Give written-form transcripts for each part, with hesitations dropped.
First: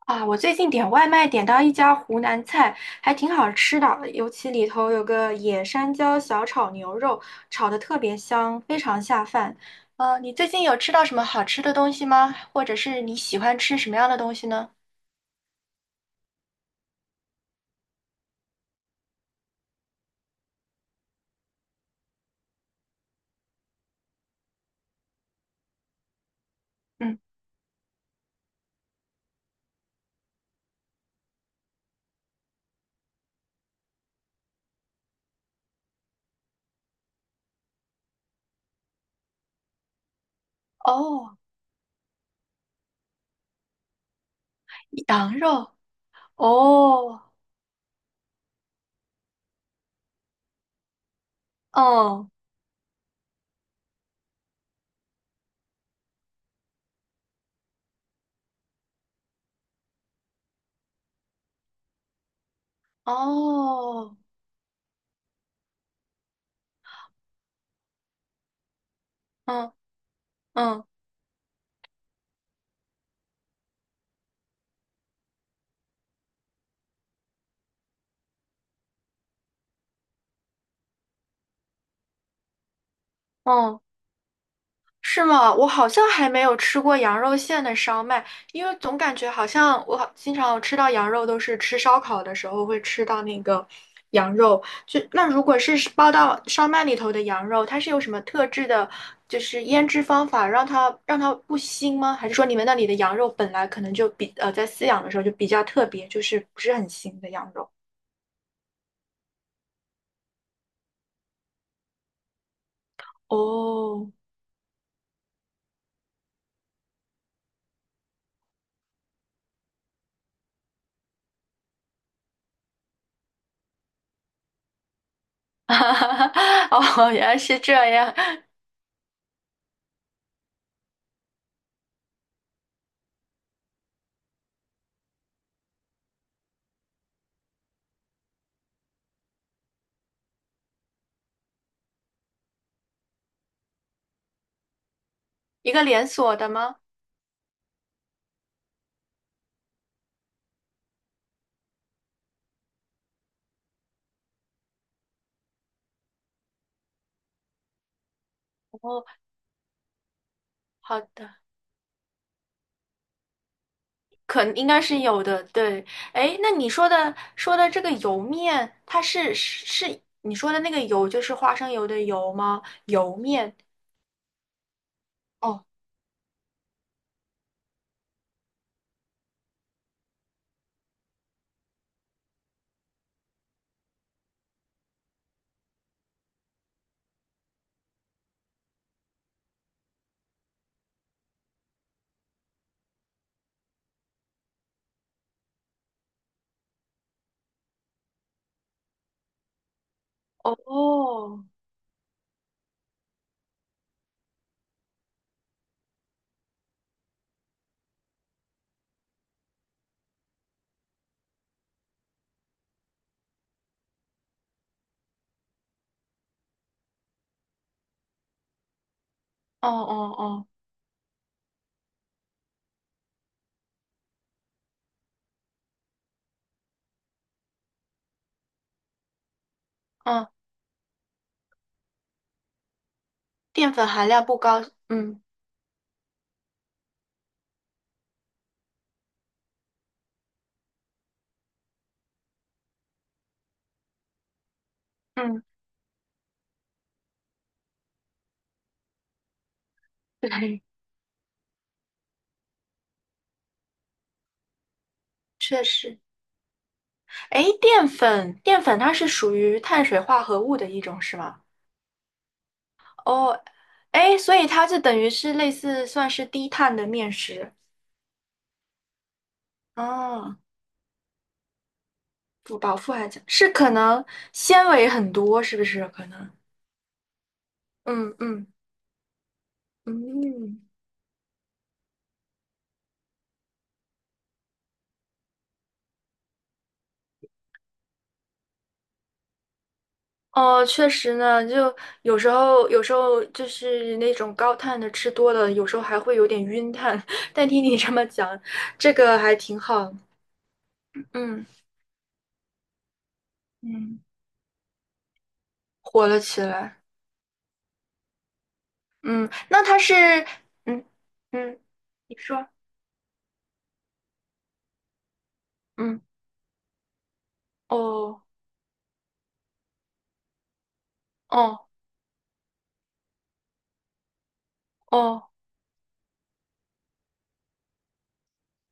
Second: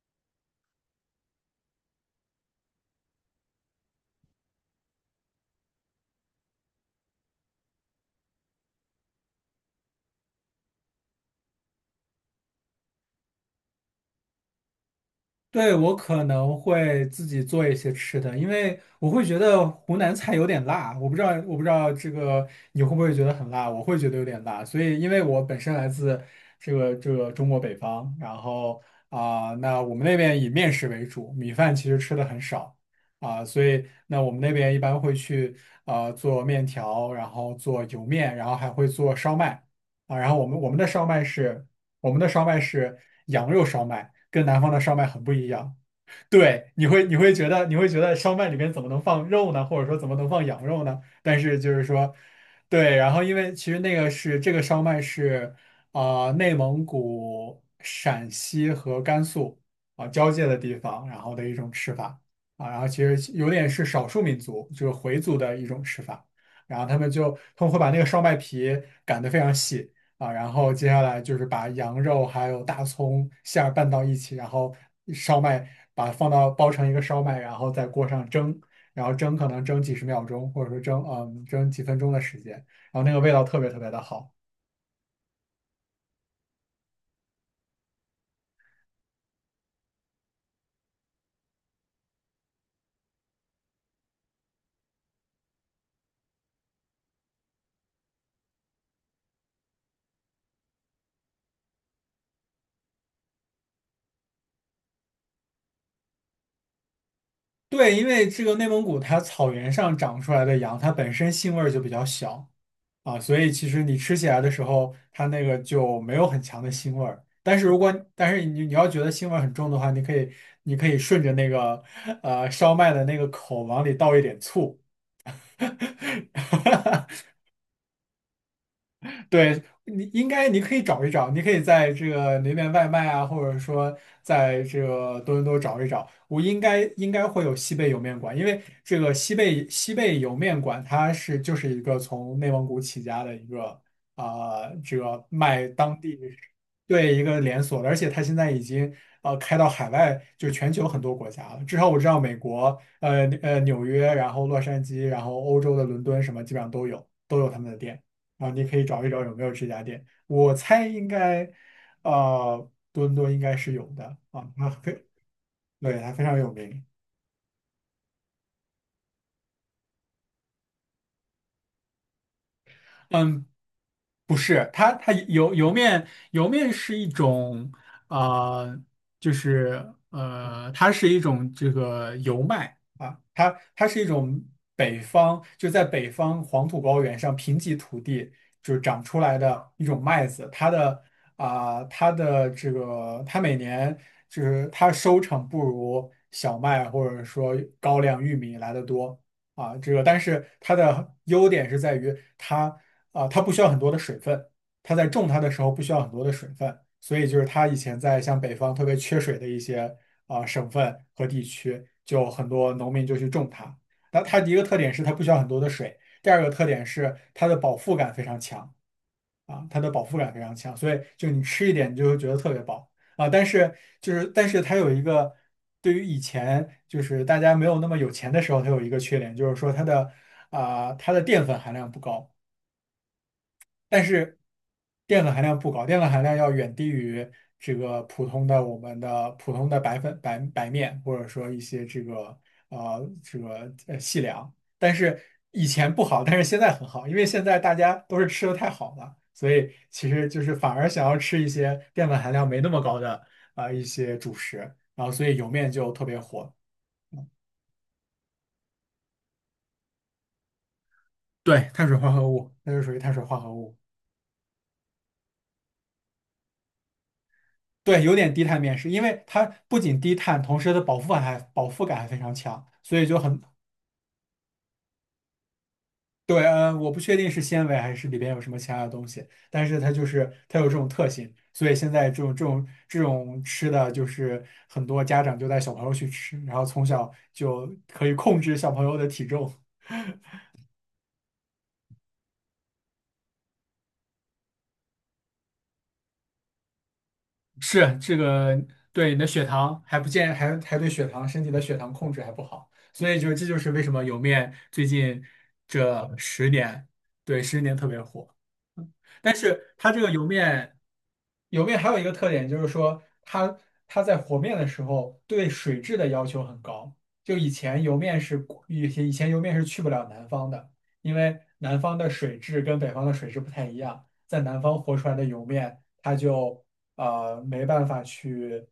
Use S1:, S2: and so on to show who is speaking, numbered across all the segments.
S1: 啊，我最近点外卖点到一家湖南菜，还挺好吃的，尤其里头有个野山椒小炒牛肉，炒的特别香，非常下饭。你最近有吃到什么好吃的东西吗？或者是你喜欢吃什么样的东西呢？
S2: 对，我可能会自己做一些吃的，因为我会觉得湖南菜有点辣，我不知道你会不会觉得很辣，我会觉得有点辣，所以因为我本身来自这个这
S1: 嗯，
S2: 个中国北方，然后那我们那边以面食为主，米饭其实吃的很少所以那我们那边一般会去做面条，然后做油面，然后还会做烧麦然后
S1: 哦，
S2: 我们的烧麦是羊肉烧麦，跟南方的烧麦很不
S1: 羊
S2: 一
S1: 肉，
S2: 样。对，
S1: 哦，
S2: 你会觉得烧麦里面怎么能放肉呢？或者说怎么能放羊肉呢？但是就是说，
S1: 哦，
S2: 对，然后因为其实那个是这个烧麦是内蒙古、陕西和甘肃交界的地方，然后的一种吃法然后其实有点是少
S1: 哦，
S2: 数民族，就是回族的一种吃法。然后他们会把那个烧麦皮擀的非常
S1: 嗯
S2: 细，然后
S1: 嗯
S2: 接下来就是把羊肉还有大葱馅儿拌到一起，然后烧麦把它放到包成一个烧麦，然后在锅上蒸，然后蒸可能蒸几十秒钟，或者说蒸几分钟的时间，然后那个味道特别特
S1: 嗯。
S2: 别的好。
S1: 是吗？我好像还没有吃过羊肉馅的烧麦，因为总感觉好像我好经常吃到羊肉都是吃烧烤的时候会吃到那个羊肉。就那如果是包到烧麦里头的羊肉，它是有什么特制的，就是腌制方法让它不腥吗？还是说你们那里的羊肉本来可能就比在饲养的时候就比较特别，就是不是很腥的羊肉？
S2: 对，因为这个内蒙古它草原上长出来的羊，它本身腥味儿就比较小，所以其实你
S1: 哦，
S2: 吃起来的时候，它那个就没有很强的腥味儿。但是你要觉得腥味儿很重的话，你可以顺着那个烧麦的那个口往里倒一点醋，
S1: 哦，原来是这样，
S2: 对，你应该你可以找一找，你可以在这个那边外卖啊，或者说在这个多伦多找一找，我应该会有西贝莜面馆，因为这个西贝莜面馆它是就是一个从内蒙古起家的一个啊、这个卖
S1: 一个
S2: 当
S1: 连
S2: 地
S1: 锁的吗？
S2: 对一个连锁的，而且它现在已经开到海外，就全球很多国家了，至少我知道美国纽约，然后洛杉矶，然后欧洲的伦敦什么基本上都有他们的店。你可以找
S1: 哦，
S2: 一找有没有这家店。我猜
S1: 好
S2: 应
S1: 的。
S2: 该，多伦多应该是有的
S1: 可
S2: 啊，
S1: 能应
S2: 它
S1: 该
S2: 非，
S1: 是有的，对。
S2: 对，它非
S1: 哎，
S2: 常
S1: 那
S2: 有
S1: 你
S2: 名。
S1: 说的这个油面，它是你说的那个油，就是花生油的油吗？油
S2: 嗯，
S1: 面，
S2: 不是，它它油
S1: 哦
S2: 油面油面是一种啊、呃就是，它是一种这个油麦啊，它是一种北方就在北方黄土高原上贫瘠土地就长出来的一种麦子，它的它的这个它每年就是它收成不如小麦或者说高粱、玉米来的多。这个，但是
S1: 哦
S2: 它的
S1: 哦
S2: 优点是在于它它不需要很多的水分，它在种它的时候不需要很多的水分，所以就是它以前在像北方特别缺水的一些省份和地区，就很多农民就去种它。那它的一个特点是它不需要很多的水，第二个特点是它的饱腹感非常强，
S1: 哦
S2: 它的饱
S1: 哦，
S2: 腹感非
S1: 哦
S2: 常强，所以就你吃一点你就会觉得特别饱啊。但是它有一个对于以前就是大家没有那么有钱的时候，它有一个缺点，就是说
S1: 嗯，
S2: 它的淀粉含量不高
S1: 淀粉
S2: 但
S1: 含量
S2: 是
S1: 不高，嗯
S2: 淀粉含量不高，淀粉含量要远低于这个普通的我们的普通的白粉白白面，或者说一些这个细粮。但是
S1: 嗯，
S2: 以前不好，但是现在很好，因为现在大家都是吃的太好了，所以其实就是
S1: 对，
S2: 反而想要吃一些淀粉含量没那么高的一些主食，然后所以莜
S1: 确
S2: 面就
S1: 实。
S2: 特别火。
S1: 哎，淀粉它是属于碳水化合物的一种，是吗？
S2: 对，碳水化合物，那就属于碳水化
S1: 哦，
S2: 合物。
S1: 哎，所以它就等于是类似算是低碳的面食。
S2: 对，有点低碳面食，因为它不仅低
S1: 哦。
S2: 碳，同时它的饱腹感还非常
S1: 不
S2: 强，
S1: 饱腹
S2: 所以
S1: 还
S2: 就
S1: 强，
S2: 很
S1: 是可能纤维很多，是不是？可能，
S2: 对。嗯，我不确定是纤维还是
S1: 嗯
S2: 里边有
S1: 嗯
S2: 什么其他的东西，但是它就是它
S1: 嗯，
S2: 有这种特性，所以现在这种吃的就是很多家长就带小朋友去吃，然后从小就可以控制小朋友的体重。
S1: 哦，确实呢，就有时候就是那种高碳的吃多了，有时候还会有点晕碳。但听你这
S2: 是
S1: 么
S2: 这
S1: 讲，
S2: 个
S1: 这
S2: 对你
S1: 个
S2: 的
S1: 还
S2: 血
S1: 挺
S2: 糖
S1: 好，
S2: 还不健，还还对血糖身
S1: 嗯
S2: 体的血糖控制还不好，所以就这就是为什
S1: 嗯，
S2: 么莜面最近
S1: 火
S2: 这
S1: 了起
S2: 十
S1: 来，
S2: 年，对十年特别火。
S1: 嗯，
S2: 但
S1: 那
S2: 是
S1: 它
S2: 它
S1: 是，
S2: 这个油面，
S1: 嗯嗯，
S2: 油面还有一个
S1: 你
S2: 特点
S1: 说，
S2: 就是说它，它在和面的时候对水质
S1: 嗯，
S2: 的要求很高。就
S1: 哦
S2: 以前油面是去不了南方的，因为
S1: 哦
S2: 南方的水质跟北方的水质不太一样，在南方和出来的
S1: 哦
S2: 油面它就没办法去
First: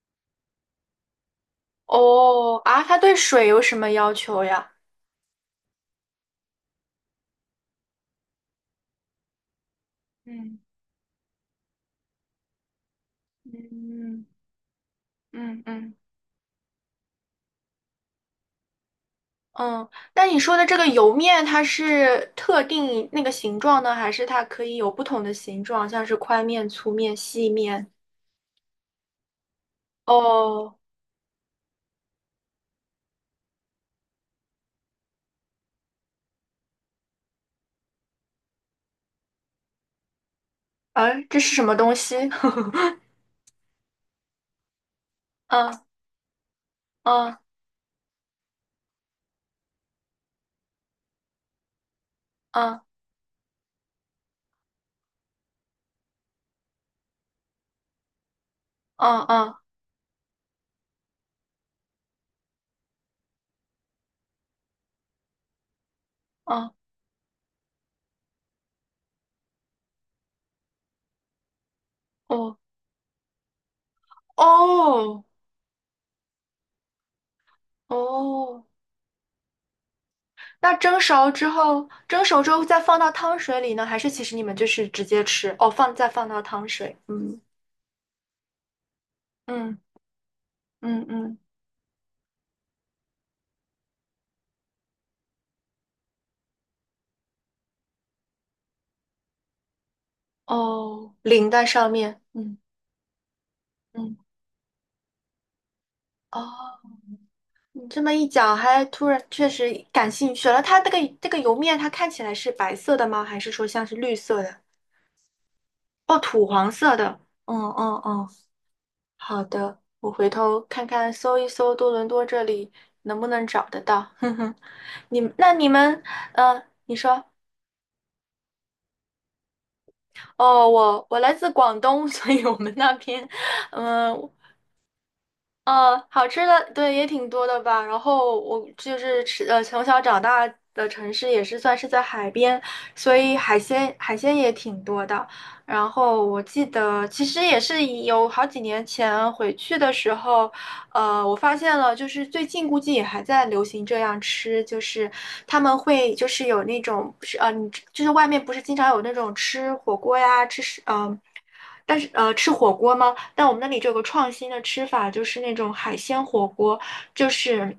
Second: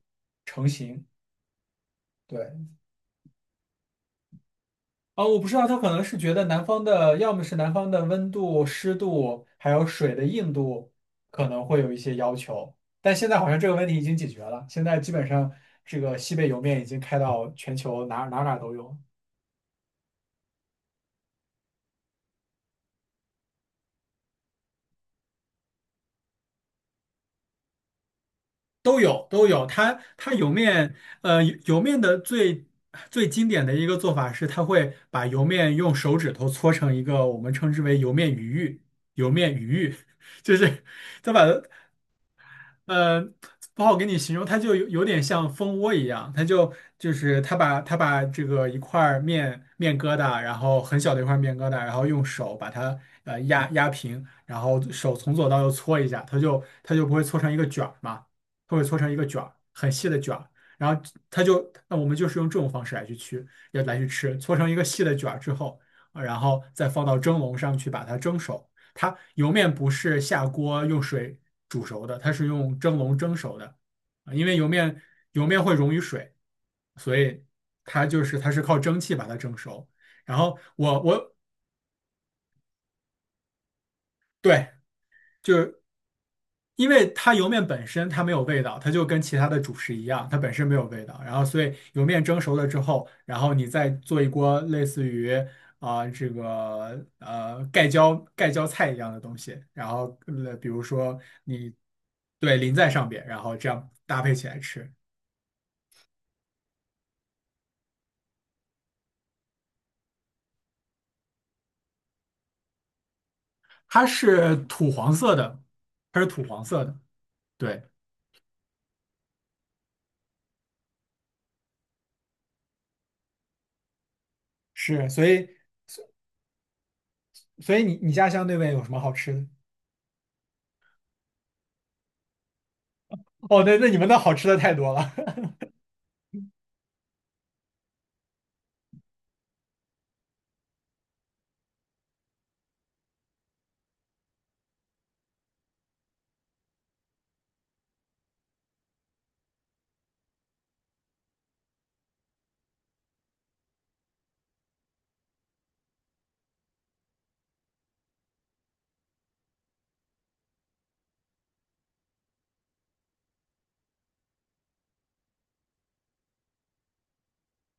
S2: 成型。
S1: 哦
S2: 对。
S1: 啊，它对水有什么要求呀？
S2: 我不知道，他可能是觉得南方的，要么是南方的温度、湿度，还有水的硬
S1: 嗯
S2: 度，可能会有一些要求。但现在好像这个问题已经
S1: 嗯
S2: 解决了，现在基本上
S1: 嗯嗯。
S2: 这个西北莜面已经开到全球哪哪哪都有。
S1: 嗯，那你说的这个油面，它是特定那个形状呢，还是它可以有不同的形状，像是宽面、粗面、细面？
S2: 莜
S1: 哦，
S2: 面，莜面的最最经典的一个做法是，它会把莜面用手指头搓成一个我们称之为莜面鱼玉，莜面鱼玉，就是
S1: 哎，
S2: 他
S1: 这
S2: 把
S1: 是
S2: 它
S1: 什么东西？
S2: 呃，不好给你形容，它就有点像蜂
S1: 嗯
S2: 窝一样，它就就
S1: 嗯
S2: 是它把这个一块儿面疙瘩，然后很小的一块面疙瘩，然后用手把
S1: 嗯
S2: 它压压平，然后手从左到右搓一下，它就不会搓成一个卷儿嘛，它会搓成一
S1: 嗯
S2: 个卷儿，
S1: 嗯
S2: 很细的卷儿，然后那我们就是用这种方式来去吃，搓成一个细的卷儿之后，然后
S1: 嗯，
S2: 再放到蒸笼上去把它蒸熟。它油面不是下锅用水煮熟的，它是
S1: 哦
S2: 用蒸笼蒸熟的，因为油面
S1: 哦
S2: 会溶于水，所以它是
S1: 哦，
S2: 靠蒸汽把它蒸熟。然后
S1: 那蒸熟之后，蒸熟之后再放到汤水里呢，还是其实你们就
S2: 对，
S1: 是直接吃？
S2: 就
S1: 哦，
S2: 是
S1: 放再放到汤
S2: 因
S1: 水，
S2: 为它
S1: 嗯
S2: 油面本身它没有味道，它就跟其他的主
S1: 嗯
S2: 食一样，它本身没有味
S1: 嗯
S2: 道。然
S1: 嗯，
S2: 后，所以油面蒸熟了之后，然后你再做一锅类似于这个盖浇菜一样的东西，然后比如
S1: 哦，
S2: 说
S1: 淋在
S2: 你
S1: 上面，
S2: 对
S1: 嗯
S2: 淋在上边，然后这样
S1: 嗯，
S2: 搭配起来吃，
S1: 哦。你这么一讲，还突然确实感兴趣了。它这个油面，它看起来是白色的吗？还是说像是
S2: 它
S1: 绿色
S2: 是
S1: 的？
S2: 土黄色的，
S1: 哦，
S2: 它是土
S1: 土
S2: 黄
S1: 黄
S2: 色
S1: 色
S2: 的，
S1: 的。嗯
S2: 对，
S1: 嗯嗯，好的，我回头看看，搜一搜多伦多这里能不能找得到。哼哼，
S2: 是，
S1: 你们那你们，嗯，你说，
S2: 所以你家乡那边有什么好吃的？
S1: 哦，我来自广东，所以我们那边，
S2: 哦，那那你们那
S1: 嗯、
S2: 好吃的太多了。
S1: 好吃的对也挺多的吧。然后我就是吃从小长大的城市也是算是在海边，所以海鲜也挺多的。然后我记得其实也是有好几年前回去的时候。我发现了，就是最近估计也还在流行这样吃，就是他们会就是有那种是你就是外面不是经常有那种吃火锅呀，吃是但是吃火锅吗？但我们那里就有个创新的吃法，就是那种海鲜火锅，就是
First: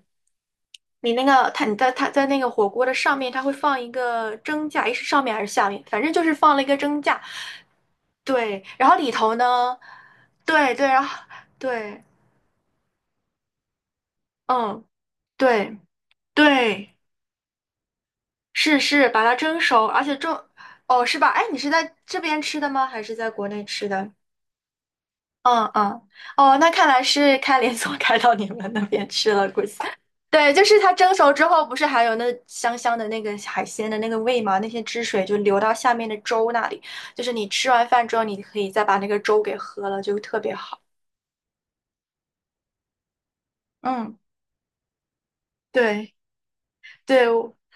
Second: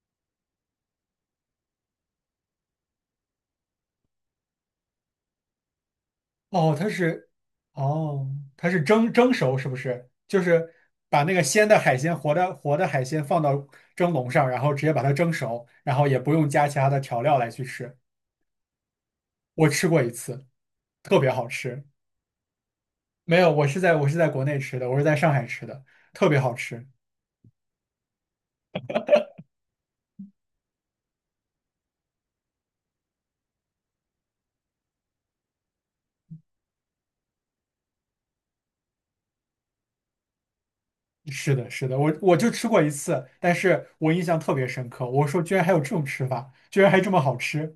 S1: 你那个它你在它在那个火锅的上面，它会放一个蒸架，诶是上面还是下面？反正就是放了一
S2: 哦，
S1: 个蒸架，
S2: 哦，
S1: 对，
S2: 它是
S1: 然后里
S2: 蒸
S1: 头
S2: 熟是不
S1: 呢，
S2: 是？就是
S1: 对对，然后
S2: 把那个鲜的海
S1: 对，
S2: 鲜、活的海鲜放到蒸笼上，然后直
S1: 嗯。
S2: 接把它蒸熟，
S1: 对，
S2: 然后也不用加其他
S1: 对，
S2: 的调料来去吃。
S1: 是是，把它蒸
S2: 我
S1: 熟，
S2: 吃过
S1: 而
S2: 一
S1: 且蒸，
S2: 次，
S1: 哦，
S2: 特
S1: 是
S2: 别
S1: 吧？哎，
S2: 好
S1: 你是
S2: 吃。
S1: 在这边吃的吗？还是在
S2: 没
S1: 国
S2: 有，
S1: 内吃
S2: 我
S1: 的？
S2: 是在国内吃的，我是在上海吃
S1: 嗯
S2: 的，
S1: 嗯，
S2: 特别好
S1: 哦，那
S2: 吃。
S1: 看来是开连锁 开到你们那边吃了，估计。对，就是它蒸熟之后，不是还有那香香的那个海鲜的那个味吗？那些汁水就流到下面的粥那里，就是你吃完饭之后，你可以再把那个粥给喝了，就特别好。
S2: 是的，是的，我就吃过一次，但是我
S1: 嗯，
S2: 印象特别深刻。我说，居然还有这种
S1: 对
S2: 吃法，居然还这么
S1: 对，
S2: 好吃。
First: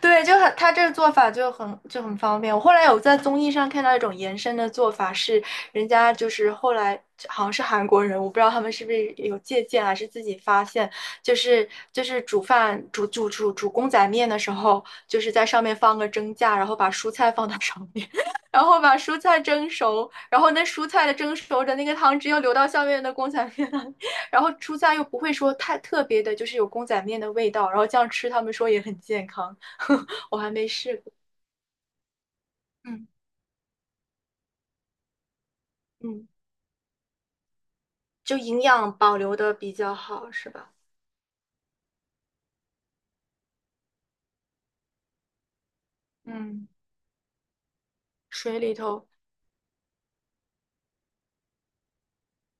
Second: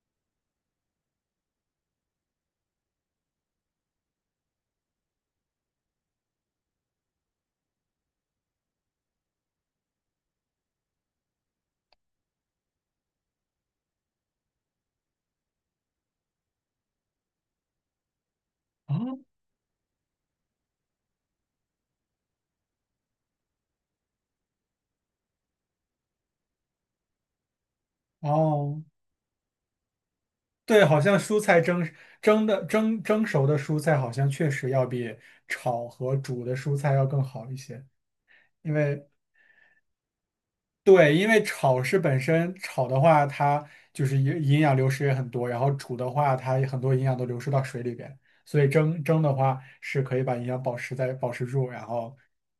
S1: 对，就很，他这个做法就很就很方便。我后来有在综艺上看到一种延伸的做法是，人家就是后来好像是韩国人，我不知道他们是不是有借鉴还是自己发现，就是煮饭煮煮煮煮公仔面的时候，就是在上面放个蒸架，然后把蔬菜放到上面，然后把蔬
S2: 啊！
S1: 菜蒸熟，然后那蔬菜的蒸熟的那个汤汁又流到下面的公仔面那里然后蔬菜又不会说太特别的，就是有公仔面的味道，然后这样吃，他们说也
S2: 哦，
S1: 很健康。我还没
S2: 对，
S1: 试
S2: 好
S1: 过。
S2: 像蔬菜蒸蒸的蒸
S1: 嗯
S2: 蒸熟的蔬菜，好像确实要比炒和
S1: 嗯，
S2: 煮的蔬菜要更好一些。
S1: 就营
S2: 因
S1: 养
S2: 为
S1: 保留的比较好，是吧？
S2: 对，因为本身炒的话，它就是营养流失也很多，然后煮的话，它
S1: 嗯，
S2: 很多营养都流失到水里边，
S1: 水
S2: 所以
S1: 里头，
S2: 蒸的话是可以把营养保持住，然后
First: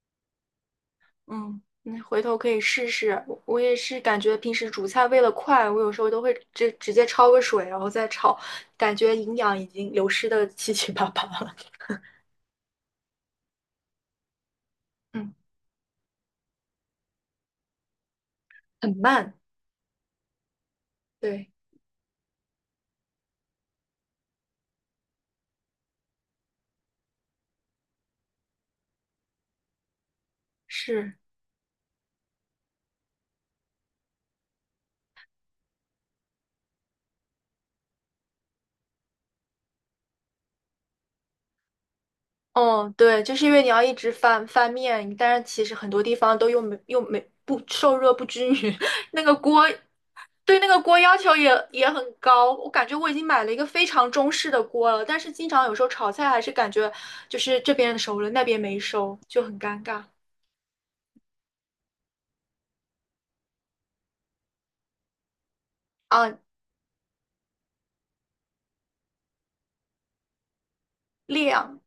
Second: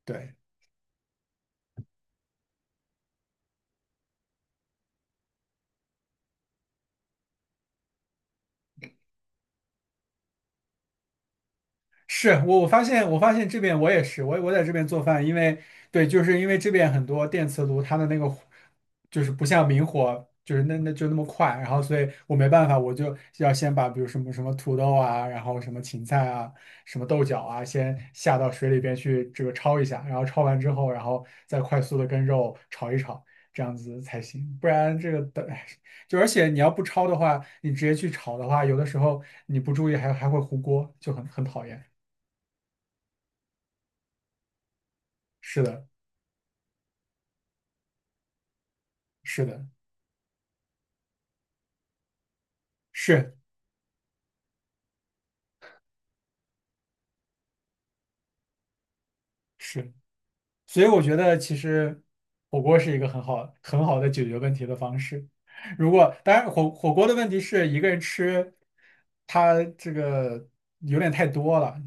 S2: 对。
S1: 嗯，你回头可以试试。我也是感觉平时煮菜为了快，我有时候都会直接焯个水，然后再炒，感觉营养已经流失的七七八八了
S2: 是发现这边我也是我我在这边做 饭，因
S1: 嗯，
S2: 为对，就是因为这边很多电磁炉它的那个火
S1: 很
S2: 就是
S1: 慢。
S2: 不像明火，就是那就那么快，
S1: 对，
S2: 然后所以我没办法，我就要先把比如什么什么土豆啊，然后什么芹菜啊，什么豆角啊，先下到水里边去这个焯一下，然后焯完之后，然
S1: 是，
S2: 后再快速的跟肉炒一炒，这样子才行，不然这个等。而且你要不焯的话，你直接去炒的话，有的时候你不注意还会糊锅，就很讨厌。
S1: 哦，对，就是因为你要一直翻翻面，但是
S2: 是
S1: 其实
S2: 的，
S1: 很多地方都又没又没不受热不均匀，那个
S2: 是的，
S1: 锅对那个锅要求也很高，我感觉我已经
S2: 是
S1: 买了一个非常中式的锅了，但是经常有时候炒菜还是感觉就是这边熟了，那边没熟，就很尴
S2: 是，
S1: 尬
S2: 所以我觉得其实火锅是一个很好很好的解决问题的方式。如果当
S1: 啊。
S2: 然火锅的问题是一个人吃，它这个有点太多
S1: 量，
S2: 了，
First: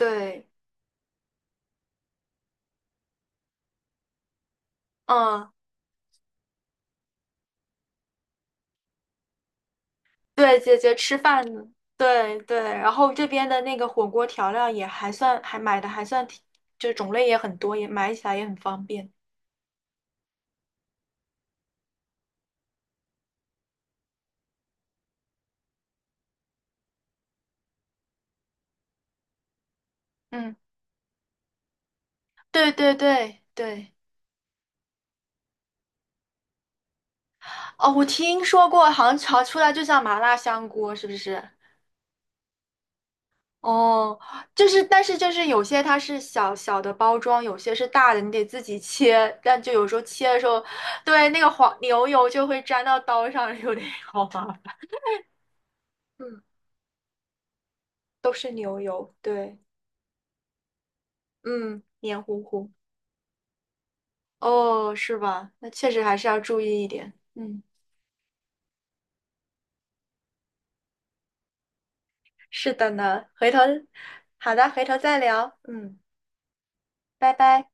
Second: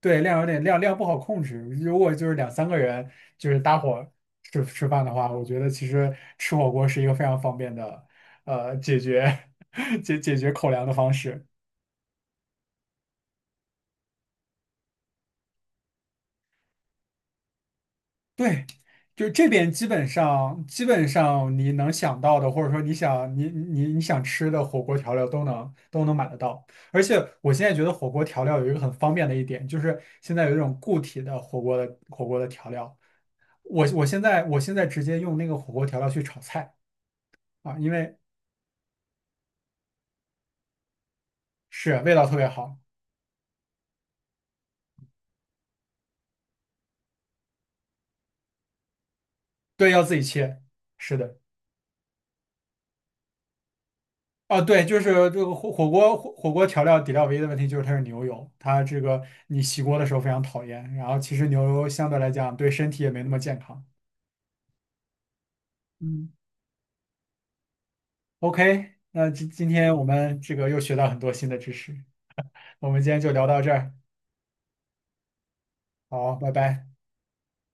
S2: 对，量有点量不好控制。如果就是两三个人就是搭伙吃饭的话，我
S1: 嗯，
S2: 觉得其实吃火锅是一个非常方便的解决 解决
S1: 对，
S2: 口
S1: 姐
S2: 粮的
S1: 姐
S2: 方
S1: 吃饭
S2: 式。
S1: 呢，对对，然后这边的那个火锅调料也还算，还买的还算挺，就是种类也很多，也买起来也很
S2: 对，
S1: 方便。
S2: 就这边基本上你能想到的，或者说你你你想吃的火锅调料都能买得到。而且我现在觉得火锅调料有一个很方便的一点，就是现在有
S1: 嗯，
S2: 一种固体的火锅的调
S1: 对对
S2: 料。
S1: 对对，
S2: 我现在直接用那个火锅调料去炒菜啊，因
S1: 哦，我
S2: 为
S1: 听说过，好像炒出来就像麻辣香锅，是不是？
S2: 是味道特别好。
S1: 哦，就是，但是就是有些它是小小的包装，有些是大的，你得自己切。但就有
S2: 对，
S1: 时候
S2: 要自己
S1: 切的时
S2: 切。
S1: 候，
S2: 是
S1: 对，
S2: 的。
S1: 那个黄牛油就会粘到刀上，有点好麻烦。
S2: 对，就是这个
S1: 嗯，
S2: 火锅调料底料唯一的问题就是它是牛
S1: 都
S2: 油，
S1: 是牛
S2: 它这
S1: 油，
S2: 个
S1: 对，
S2: 你洗锅的时候非常讨厌。然后其实牛
S1: 嗯，
S2: 油相对
S1: 黏
S2: 来
S1: 糊
S2: 讲对
S1: 糊。
S2: 身体也没那么健康。
S1: 哦，是吧？那确实还是
S2: 嗯
S1: 要注意一点。嗯，
S2: ，OK，那今天我们这个又学到很多新的知识，
S1: 是
S2: 我
S1: 的
S2: 们今天
S1: 呢，
S2: 就聊
S1: 回头，
S2: 到这儿，
S1: 好的，回头再聊。嗯，
S2: 好，拜拜。
S1: 拜拜。